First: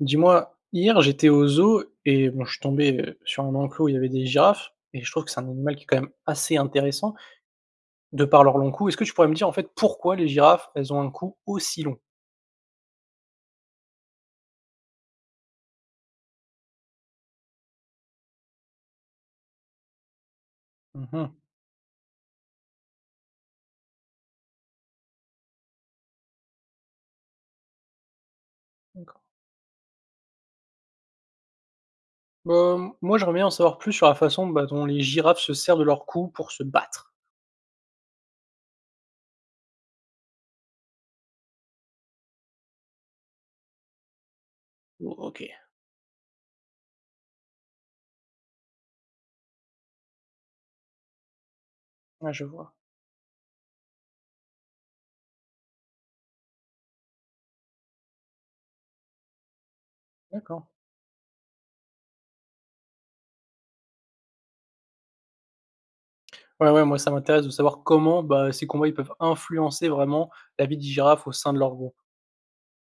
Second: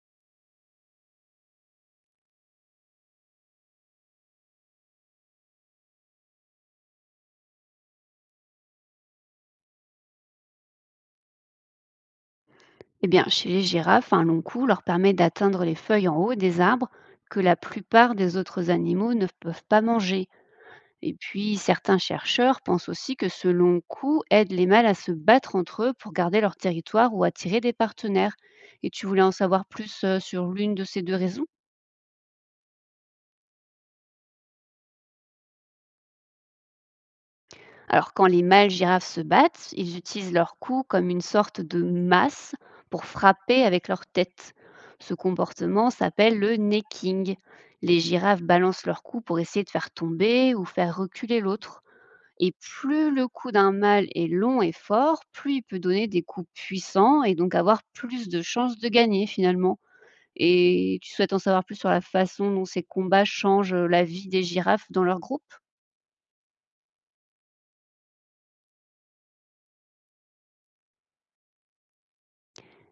Dis-moi, hier j'étais au zoo et bon, je suis tombé sur un enclos où il y avait des girafes et je trouve que c'est un animal qui est quand même assez intéressant de par leur long cou. Est-ce que tu pourrais me dire en fait pourquoi les girafes elles ont un cou aussi long? Eh bien, chez les girafes, un long cou leur permet d'atteindre les feuilles en haut des arbres que la plupart des autres animaux ne peuvent pas manger. Et Mhm, puis, certains chercheurs pensent aussi que ce long cou aide les mâles à se battre entre eux pour garder leur territoire ou attirer des partenaires. Et tu voulais d'accord. en savoir plus sur l'une de ces deux raisons? Bah, moi j'aimerais bien en savoir plus sur la façon bah, dont les girafes se servent de leur cou pour se battre. Alors quand les mâles girafes se battent, ils utilisent leur cou comme une sorte de masse pour frapper avec leur tête. Ce Oh, ok. comportement s'appelle le necking. Les girafes balancent leur cou pour essayer de faire tomber ou faire reculer l'autre. Ouais, je Et vois. plus le cou d'un mâle est long et fort, plus il peut donner des coups puissants et donc avoir plus de chances de gagner finalement. D'accord. Et tu souhaites en savoir plus sur la façon dont ces combats changent la vie des girafes dans leur groupe? Ouais, ouais, moi ça m'intéresse de savoir comment bah, ces combats ils peuvent influencer vraiment la vie des girafes au sein de leur groupe.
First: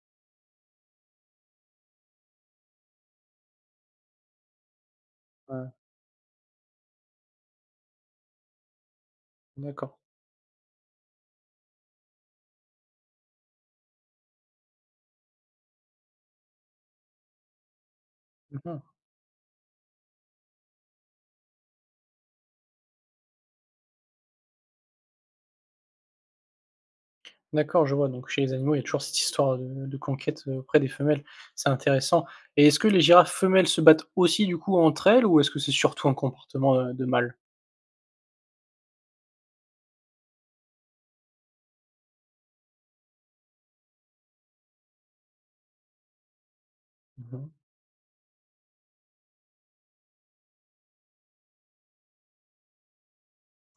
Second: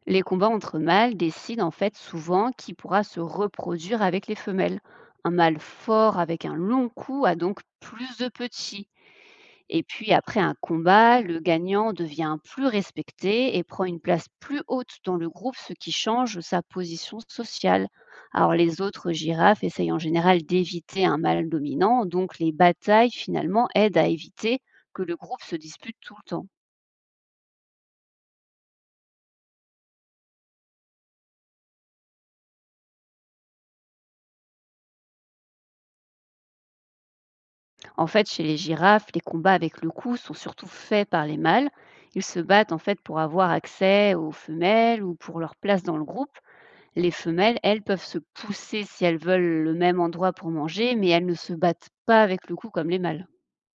Les combats entre mâles décident en fait souvent qui pourra se reproduire avec les femelles. Un mâle Ouais, fort avec un long cou a donc plus de petits. Et d'accord. puis après un combat, le gagnant devient plus respecté et prend une place plus haute dans le groupe, ce qui change sa position sociale. Alors Mhm. les autres girafes essayent en général d'éviter un mâle dominant, donc les batailles finalement aident à éviter que le groupe se dispute tout le temps. D'accord, je vois. Donc chez les animaux, il y a toujours cette histoire de conquête, auprès des femelles. C'est intéressant et est-ce que les girafes femelles se battent aussi du coup entre elles ou est-ce que c'est surtout un comportement, de mâle? En fait, chez les girafes, les combats avec le cou sont surtout faits par les mâles. Ils se battent en fait pour avoir accès aux femelles ou pour leur place dans le groupe. Les Mmh, femelles, elles, peuvent se pousser si elles veulent le même endroit pour manger, mais elles ne se battent pas avec le cou comme les mâles.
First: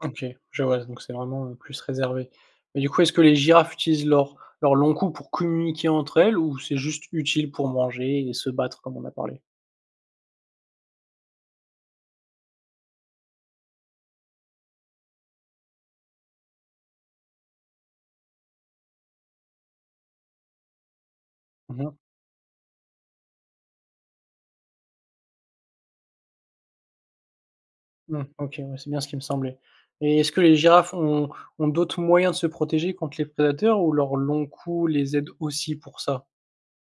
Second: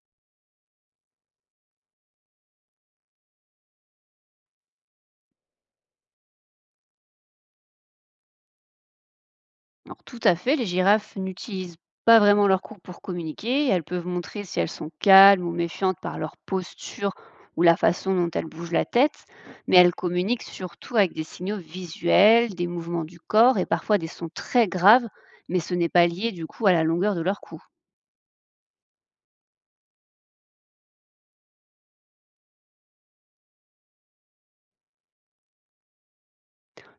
OK, je vois, donc c'est vraiment, plus réservé. Mais du coup, est-ce que les girafes utilisent leur long cou pour communiquer entre elles ou c'est juste utile pour manger et se battre comme on a parlé? Alors tout à fait, les girafes n'utilisent pas vraiment leur cou pour communiquer. Elles peuvent montrer si elles sont calmes ou méfiantes par leur posture ou la façon dont elles bougent la tête, mais elles communiquent surtout avec des signaux Mmh mh. visuels, des mouvements du corps et parfois des sons très graves, mais ce n'est pas lié du coup à la longueur de leur cou. Mmh, OK, ouais, c'est bien ce qui me semblait et est-ce que les girafes ont d'autres moyens de se protéger contre les prédateurs ou leur long cou les aide aussi pour ça?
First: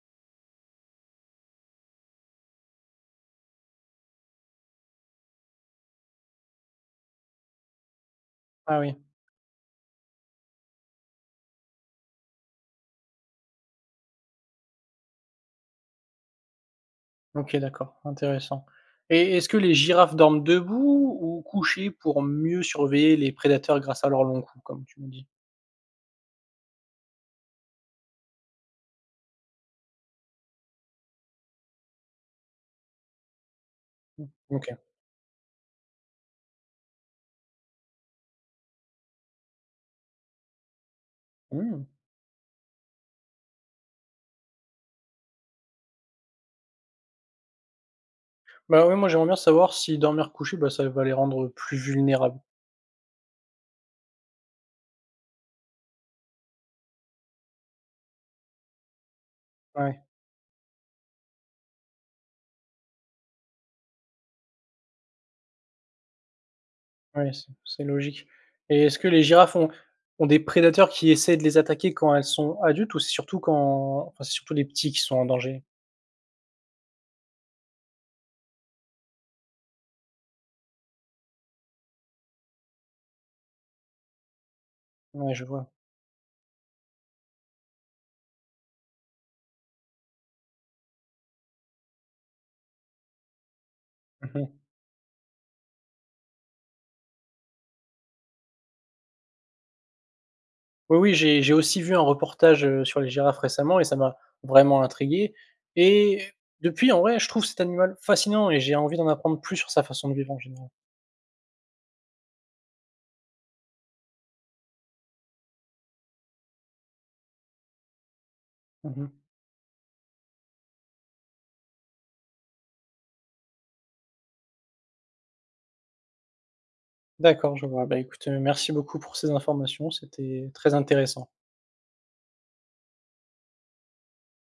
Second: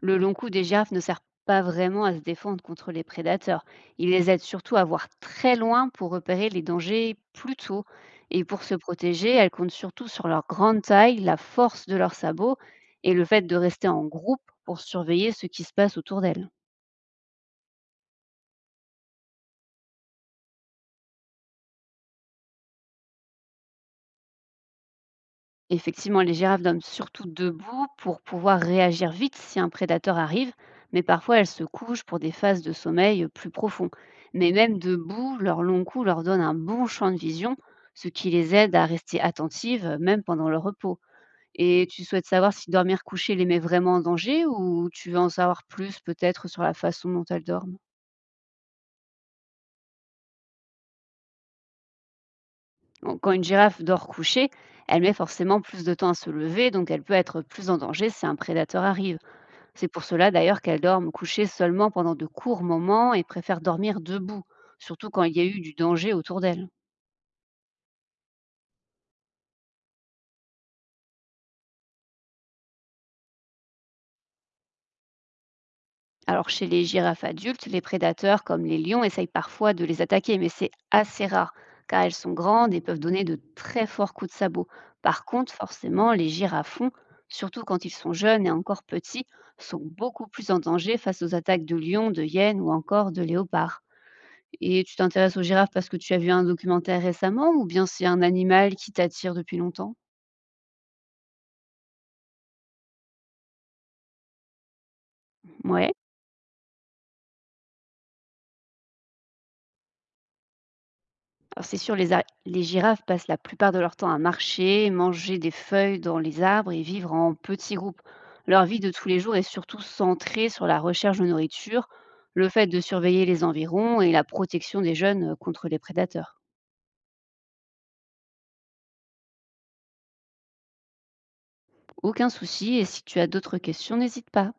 Le long cou des girafes ne sert pas vraiment à se défendre contre les prédateurs. Il les aide surtout à voir très loin pour repérer les dangers plus tôt. Et pour se Ah oui. protéger, elles comptent surtout sur leur grande taille, la force de leurs sabots et le fait de rester en groupe pour surveiller ce qui se passe autour d'elles. OK, d'accord, intéressant et est-ce que les girafes dorment debout ou couchées pour mieux surveiller les prédateurs grâce à leur long cou, comme tu me dis? Effectivement, les girafes dorment surtout debout pour pouvoir réagir vite si un prédateur arrive, mais parfois elles se couchent pour des phases de sommeil plus profonds. Mais OK. même debout, leur long cou leur donne un bon champ de vision, ce qui les aide à rester attentives même pendant leur repos. Mmh. Et tu souhaites savoir si dormir couché les met vraiment en danger, ou tu veux en savoir plus peut-être sur la façon dont elles dorment? Bah, oui moi, j'aimerais bien savoir si dormir couché, bah, ça va les rendre plus vulnérables. Bon, quand une girafe dort couchée, elle met forcément plus de temps à se lever, donc elle peut être plus en danger si un prédateur arrive. C'est Ouais, pour cela d'ailleurs qu'elles dorment couchées seulement pendant de courts moments et préfèrent dormir debout, surtout quand il y a eu du danger autour d'elles. ouais, c'est logique et est-ce que les girafes ont des prédateurs qui essaient de les attaquer quand elles sont adultes ou c'est surtout quand enfin, c'est surtout les petits qui sont en danger? Alors chez les girafes adultes, les prédateurs comme les lions essayent parfois de les attaquer, mais c'est assez rare car elles sont grandes et peuvent donner de très forts coups de sabot. Par Ouais, je contre, vois. forcément, les girafons, surtout quand ils sont jeunes et encore petits, sont beaucoup plus en danger face aux attaques de lions, de hyènes ou encore de léopards. Mmh. Et tu t'intéresses aux girafes parce que tu as vu un documentaire récemment, ou bien c'est un animal qui t'attire depuis longtemps? Oui, oui, j'ai aussi vu un reportage, sur les girafes récemment et ça m'a vraiment intrigué Ouais. et depuis, en vrai, je trouve cet animal fascinant et j'ai envie d'en apprendre plus sur sa façon de vivre en général. Alors c'est sûr, les, les girafes passent la plupart de leur temps à marcher, manger des feuilles dans les arbres et vivre en petits groupes. Leur vie de tous Mmh. les jours est surtout centrée sur la recherche de nourriture, le fait de surveiller les environs et la protection des jeunes contre les prédateurs. D'accord, je vois. Bah, écoute, merci beaucoup pour ces informations, c'était très intéressant. Aucun souci, et si tu as d'autres questions, n'hésite pas.